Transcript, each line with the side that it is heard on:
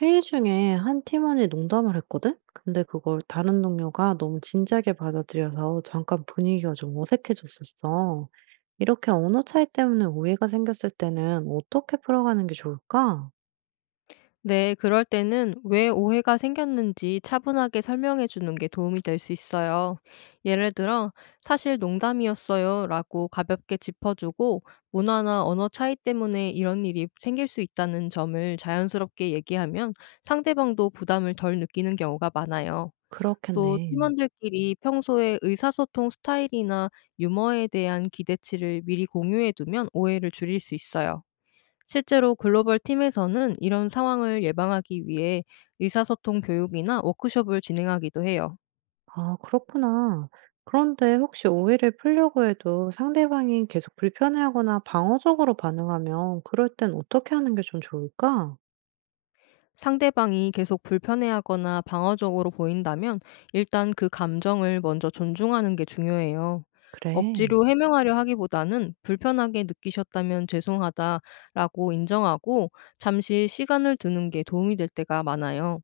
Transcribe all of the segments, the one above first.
right: 회의 중에 한 팀원이 농담을 했거든? 근데 그걸 다른 동료가 너무 진지하게 받아들여서 잠깐 분위기가 좀 어색해졌었어. 이렇게 언어 차이 때문에 오해가 생겼을 때는 어떻게 풀어가는 게 좋을까?
left: 네, 그럴 때는 왜 오해가 생겼는지 차분하게 설명해 주는 게 도움이 될 수 있어요. 예를 들어, 사실 농담이었어요 라고 가볍게 짚어주고, 문화나 언어 차이 때문에 이런 일이 생길 수 있다는 점을 자연스럽게 얘기하면 상대방도 부담을 덜 느끼는 경우가 많아요. 또
right: 그렇겠네.
left: 팀원들끼리 평소에 의사소통 스타일이나 유머에 대한 기대치를 미리 공유해 두면 오해를 줄일 수 있어요. 실제로 글로벌 팀에서는 이런 상황을 예방하기 위해 의사소통 교육이나 워크숍을 진행하기도 해요.
right: 아, 그렇구나. 그런데 혹시 오해를 풀려고 해도 상대방이 계속 불편해하거나 방어적으로 반응하면 그럴 땐 어떻게 하는 게 좀 좋을까?
left: 상대방이 계속 불편해하거나 방어적으로 보인다면 일단 그 감정을 먼저 존중하는 게 중요해요.
right: 그래,
left: 억지로 해명하려 하기보다는 불편하게 느끼셨다면 죄송하다라고 인정하고 잠시 시간을 두는 게 도움이 될 때가 많아요.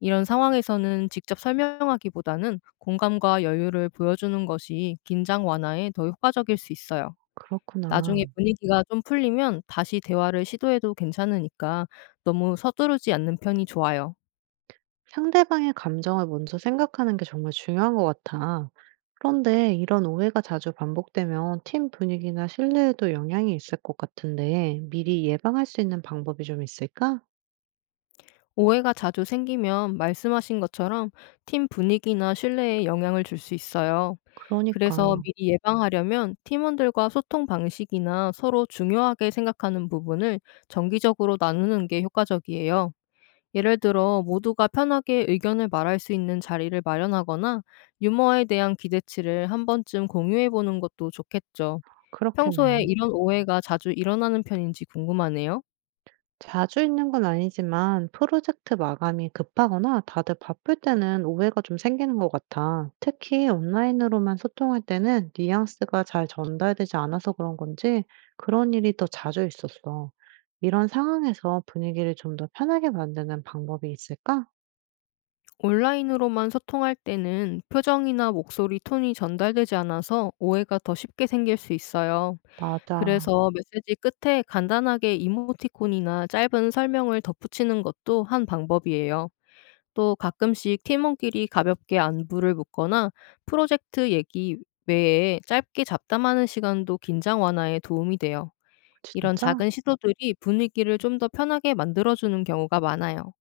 left: 이런 상황에서는 직접 설명하기보다는 공감과 여유를 보여주는 것이 긴장 완화에 더 효과적일 수 있어요.
right: 그렇구나.
left: 나중에 분위기가 좀 풀리면 다시 대화를 시도해도 괜찮으니까 너무 서두르지 않는 편이 좋아요.
right: 상대방의 감정을 먼저 생각하는 게 정말 중요한 것 같아. 그런데 이런 오해가 자주 반복되면 팀 분위기나 신뢰에도 영향이 있을 것 같은데 미리 예방할 수 있는 방법이 좀 있을까?
left: 오해가 자주 생기면 말씀하신 것처럼 팀 분위기나 신뢰에 영향을 줄 수 있어요. 그래서
right: 그러니까
left: 미리 예방하려면 팀원들과 소통 방식이나 서로 중요하게 생각하는 부분을 정기적으로 나누는 게 효과적이에요. 예를 들어 모두가 편하게 의견을 말할 수 있는 자리를 마련하거나 유머에 대한 기대치를 한 번쯤 공유해 보는 것도 좋겠죠. 평소에
right: 그렇겠네.
left: 이런 오해가 자주 일어나는 편인지 궁금하네요.
right: 자주 있는 건 아니지만 프로젝트 마감이 급하거나 다들 바쁠 때는 오해가 좀 생기는 것 같아. 특히 온라인으로만 소통할 때는 뉘앙스가 잘 전달되지 않아서 그런 건지 그런 일이 더 자주 있었어. 이런 상황에서 분위기를 좀 더 편하게 만드는 방법이 있을까?
left: 온라인으로만 소통할 때는 표정이나 목소리 톤이 전달되지 않아서 오해가 더 쉽게 생길 수 있어요.
right: 맞아.
left: 그래서 메시지 끝에 간단하게 이모티콘이나 짧은 설명을 덧붙이는 것도 한 방법이에요. 또 가끔씩 팀원끼리 가볍게 안부를 묻거나 프로젝트 얘기 외에 짧게 잡담하는 시간도 긴장 완화에 도움이 돼요. 이런 작은
right: 진짜?
left: 시도들이 분위기를 좀 더 편하게 만들어주는 경우가 많아요.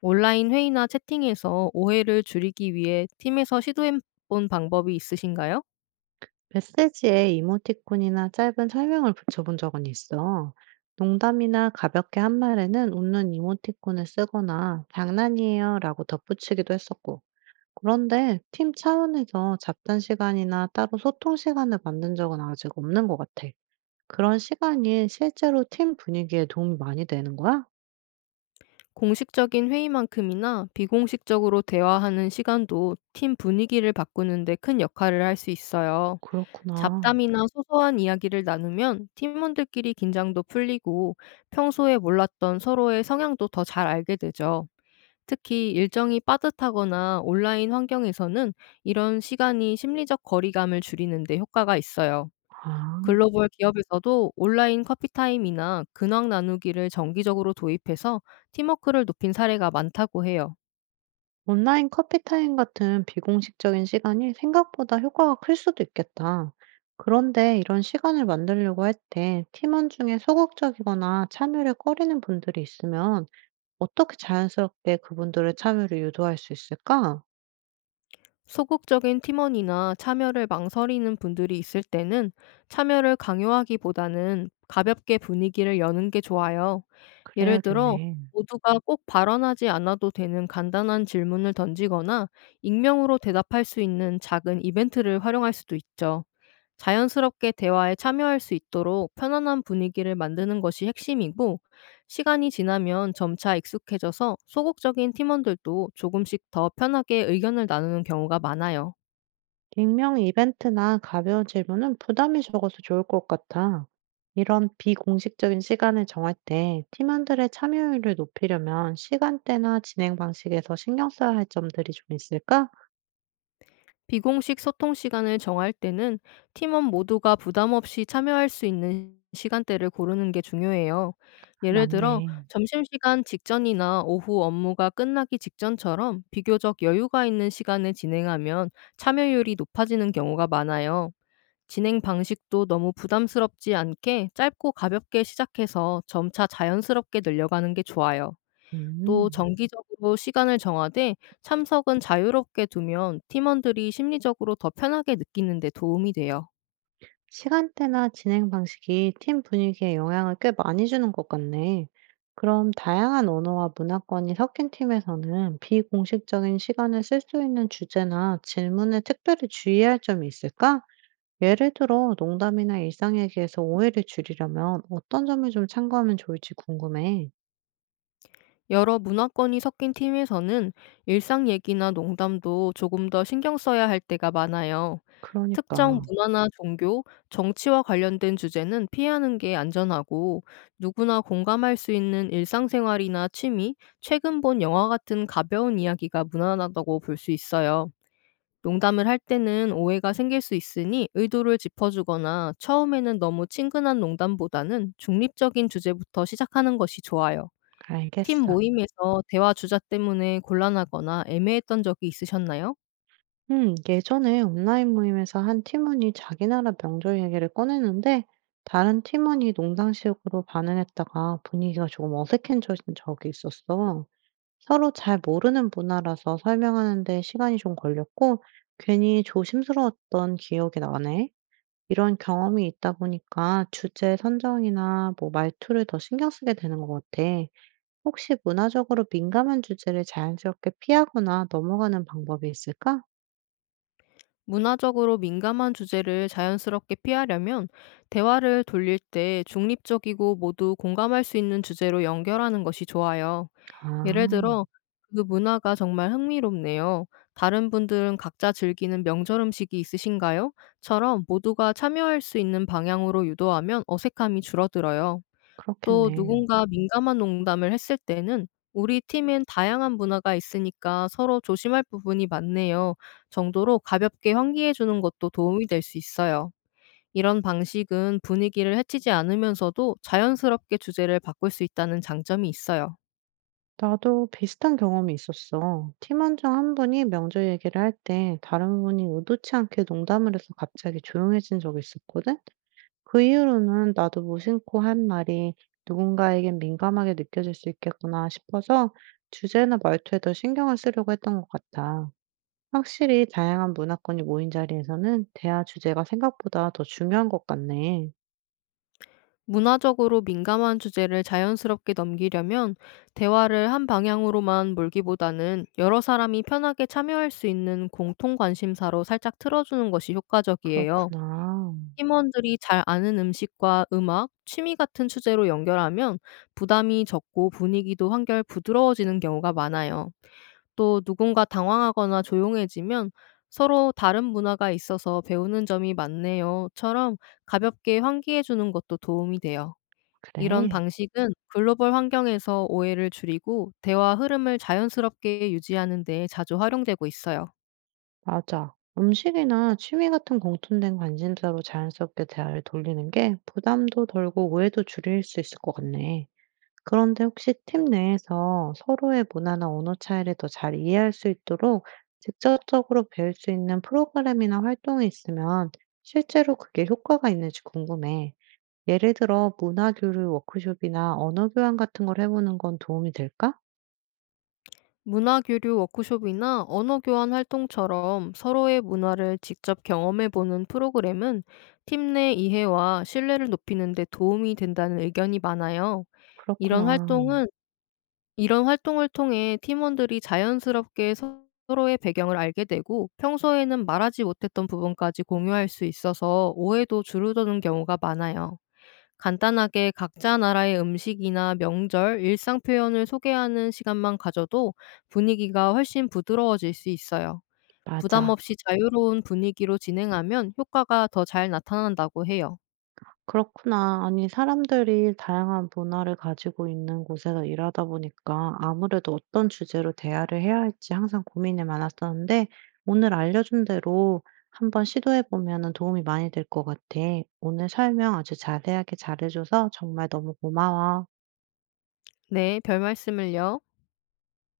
left: 온라인 회의나 채팅에서 오해를 줄이기 위해 팀에서 시도해본 방법이 있으신가요?
right: 메시지에 이모티콘이나 짧은 설명을 붙여본 적은 있어. 농담이나 가볍게 한 말에는 웃는 이모티콘을 쓰거나 장난이에요 라고 덧붙이기도 했었고. 그런데 팀 차원에서 잡단 시간이나 따로 소통 시간을 만든 적은 아직 없는 것 같아. 그런 시간이 실제로 팀 분위기에 도움이 많이 되는 거야?
left: 공식적인 회의만큼이나 비공식적으로 대화하는 시간도 팀 분위기를 바꾸는데 큰 역할을 할 수 있어요.
right: 그렇구나.
left: 잡담이나 소소한 이야기를 나누면 팀원들끼리 긴장도 풀리고 평소에 몰랐던 서로의 성향도 더 잘 알게 되죠. 특히 일정이 빠듯하거나 온라인 환경에서는 이런 시간이 심리적 거리감을 줄이는데 효과가 있어요.
right: 아.
left: 글로벌 기업에서도 온라인 커피타임이나 근황 나누기를 정기적으로 도입해서 팀워크를 높인 사례가 많다고 해요.
right: 온라인 커피 타임 같은 비공식적인 시간이 생각보다 효과가 클 수도 있겠다. 그런데 이런 시간을 만들려고 할 때 팀원 중에 소극적이거나 참여를 꺼리는 분들이 있으면 어떻게 자연스럽게 그분들의 참여를 유도할 수 있을까?
left: 소극적인 팀원이나 참여를 망설이는 분들이 있을 때는 참여를 강요하기보다는 가볍게 분위기를 여는 게 좋아요. 예를 들어,
right: 그래야겠네.
left: 모두가 꼭 발언하지 않아도 되는 간단한 질문을 던지거나 익명으로 대답할 수 있는 작은 이벤트를 활용할 수도 있죠. 자연스럽게 대화에 참여할 수 있도록 편안한 분위기를 만드는 것이 핵심이고, 시간이 지나면 점차 익숙해져서 소극적인 팀원들도 조금씩 더 편하게 의견을 나누는 경우가 많아요.
right: 익명 이벤트나 가벼운 질문은 부담이 적어서 좋을 것 같아. 이런 비공식적인 시간을 정할 때 팀원들의 참여율을 높이려면 시간대나 진행 방식에서 신경 써야 할 점들이 좀 있을까?
left: 비공식 소통 시간을 정할 때는 팀원 모두가 부담 없이 참여할 수 있는 시간대를 고르는 게 중요해요. 예를
right: 맞네.
left: 들어, 점심시간 직전이나 오후 업무가 끝나기 직전처럼 비교적 여유가 있는 시간에 진행하면 참여율이 높아지는 경우가 많아요. 진행 방식도 너무 부담스럽지 않게 짧고 가볍게 시작해서 점차 자연스럽게 늘려가는 게 좋아요. 또
right: 음.
left: 정기적으로 시간을 정하되 참석은 자유롭게 두면 팀원들이 심리적으로 더 편하게 느끼는 데 도움이 돼요.
right: 시간대나 진행 방식이 팀 분위기에 영향을 꽤 많이 주는 것 같네. 그럼 다양한 언어와 문화권이 섞인 팀에서는 비공식적인 시간을 쓸 수 있는 주제나 질문에 특별히 주의할 점이 있을까? 예를 들어, 농담이나 일상 얘기에서 오해를 줄이려면 어떤 점을 좀 참고하면 좋을지 궁금해.
left: 여러 문화권이 섞인 팀에서는 일상 얘기나 농담도 조금 더 신경 써야 할 때가 많아요. 특정
right: 그러니까,
left: 문화나 종교, 정치와 관련된 주제는 피하는 게 안전하고 누구나 공감할 수 있는 일상생활이나 취미, 최근 본 영화 같은 가벼운 이야기가 무난하다고 볼 수 있어요. 농담을 할 때는 오해가 생길 수 있으니 의도를 짚어주거나 처음에는 너무 친근한 농담보다는 중립적인 주제부터 시작하는 것이 좋아요. 팀
right: 알겠어.
left: 모임에서 대화 주자 때문에 곤란하거나 애매했던 적이 있으셨나요?
right: 예전에 온라인 모임에서 한 팀원이 자기 나라 명절 얘기를 꺼내는데 다른 팀원이 농담식으로 반응했다가 분위기가 조금 어색해진 적이 있었어. 서로 잘 모르는 문화라서 설명하는데 시간이 좀 걸렸고 괜히 조심스러웠던 기억이 나네. 이런 경험이 있다 보니까 주제 선정이나 뭐 말투를 더 신경 쓰게 되는 것 같아. 혹시 문화적으로 민감한 주제를 자연스럽게 피하거나 넘어가는 방법이 있을까?
left: 문화적으로 민감한 주제를 자연스럽게 피하려면 대화를 돌릴 때 중립적이고 모두 공감할 수 있는 주제로 연결하는 것이 좋아요. 예를
right: 아.
left: 들어, 그 문화가 정말 흥미롭네요. 다른 분들은 각자 즐기는 명절 음식이 있으신가요? 처럼 모두가 참여할 수 있는 방향으로 유도하면 어색함이 줄어들어요. 또
right: 그렇겠네.
left: 누군가 민감한 농담을 했을 때는 "우리 팀엔 다양한 문화가 있으니까 서로 조심할 부분이 많네요." 정도로 가볍게 환기해 주는 것도 도움이 될 수 있어요. 이런 방식은 분위기를 해치지 않으면서도 자연스럽게 주제를 바꿀 수 있다는 장점이 있어요.
right: 나도 비슷한 경험이 있었어. 팀원 중 한 분이 명절 얘기를 할 때 다른 분이 의도치 않게 농담을 해서 갑자기 조용해진 적이 있었거든? 그 이후로는 나도 무심코 한 말이 누군가에겐 민감하게 느껴질 수 있겠구나 싶어서 주제나 말투에 더 신경을 쓰려고 했던 것 같아. 확실히 다양한 문화권이 모인 자리에서는 대화 주제가 생각보다 더 중요한 것 같네.
left: 문화적으로 민감한 주제를 자연스럽게 넘기려면 대화를 한 방향으로만 몰기보다는 여러 사람이 편하게 참여할 수 있는 공통 관심사로 살짝 틀어주는 것이 효과적이에요.
right: 그렇구나.
left: 팀원들이 잘 아는 음식과 음악, 취미 같은 주제로 연결하면 부담이 적고 분위기도 한결 부드러워지는 경우가 많아요. 또 누군가 당황하거나 조용해지면 서로 다른 문화가 있어서 배우는 점이 많네요.처럼 가볍게 환기해 주는 것도 도움이 돼요. 이런
right: 그래.
left: 방식은 글로벌 환경에서 오해를 줄이고 대화 흐름을 자연스럽게 유지하는 데 자주 활용되고 있어요.
right: 맞아. 음식이나 취미 같은 공통된 관심사로 자연스럽게 대화를 돌리는 게 부담도 덜고 오해도 줄일 수 있을 것 같네. 그런데 혹시 팀 내에서 서로의 문화나 언어 차이를 더 잘 이해할 수 있도록 직접적으로 배울 수 있는 프로그램이나 활동이 있으면 실제로 그게 효과가 있는지 궁금해. 예를 들어 문화 교류 워크숍이나 언어 교환 같은 걸 해보는 건 도움이 될까?
left: 문화교류 워크숍이나 언어교환 활동처럼 서로의 문화를 직접 경험해보는 프로그램은 팀 내 이해와 신뢰를 높이는 데 도움이 된다는 의견이 많아요. 이런
right: 그렇구나.
left: 활동은, 이런 활동을 통해 팀원들이 자연스럽게 서로의 배경을 알게 되고 평소에는 말하지 못했던 부분까지 공유할 수 있어서 오해도 줄어드는 경우가 많아요. 간단하게 각자 나라의 음식이나 명절, 일상 표현을 소개하는 시간만 가져도 분위기가 훨씬 부드러워질 수 있어요. 부담
right: 맞아.
left: 없이 자유로운 분위기로 진행하면 효과가 더 잘 나타난다고 해요.
right: 그렇구나. 아니 사람들이 다양한 문화를 가지고 있는 곳에서 일하다 보니까 아무래도 어떤 주제로 대화를 해야 할지 항상 고민이 많았었는데 오늘 알려준 대로 한번 시도해 보면 도움이 많이 될 것 같아. 오늘 설명 아주 자세하게 잘해줘서 정말 너무 고마워.
left: 네, 별 말씀을요.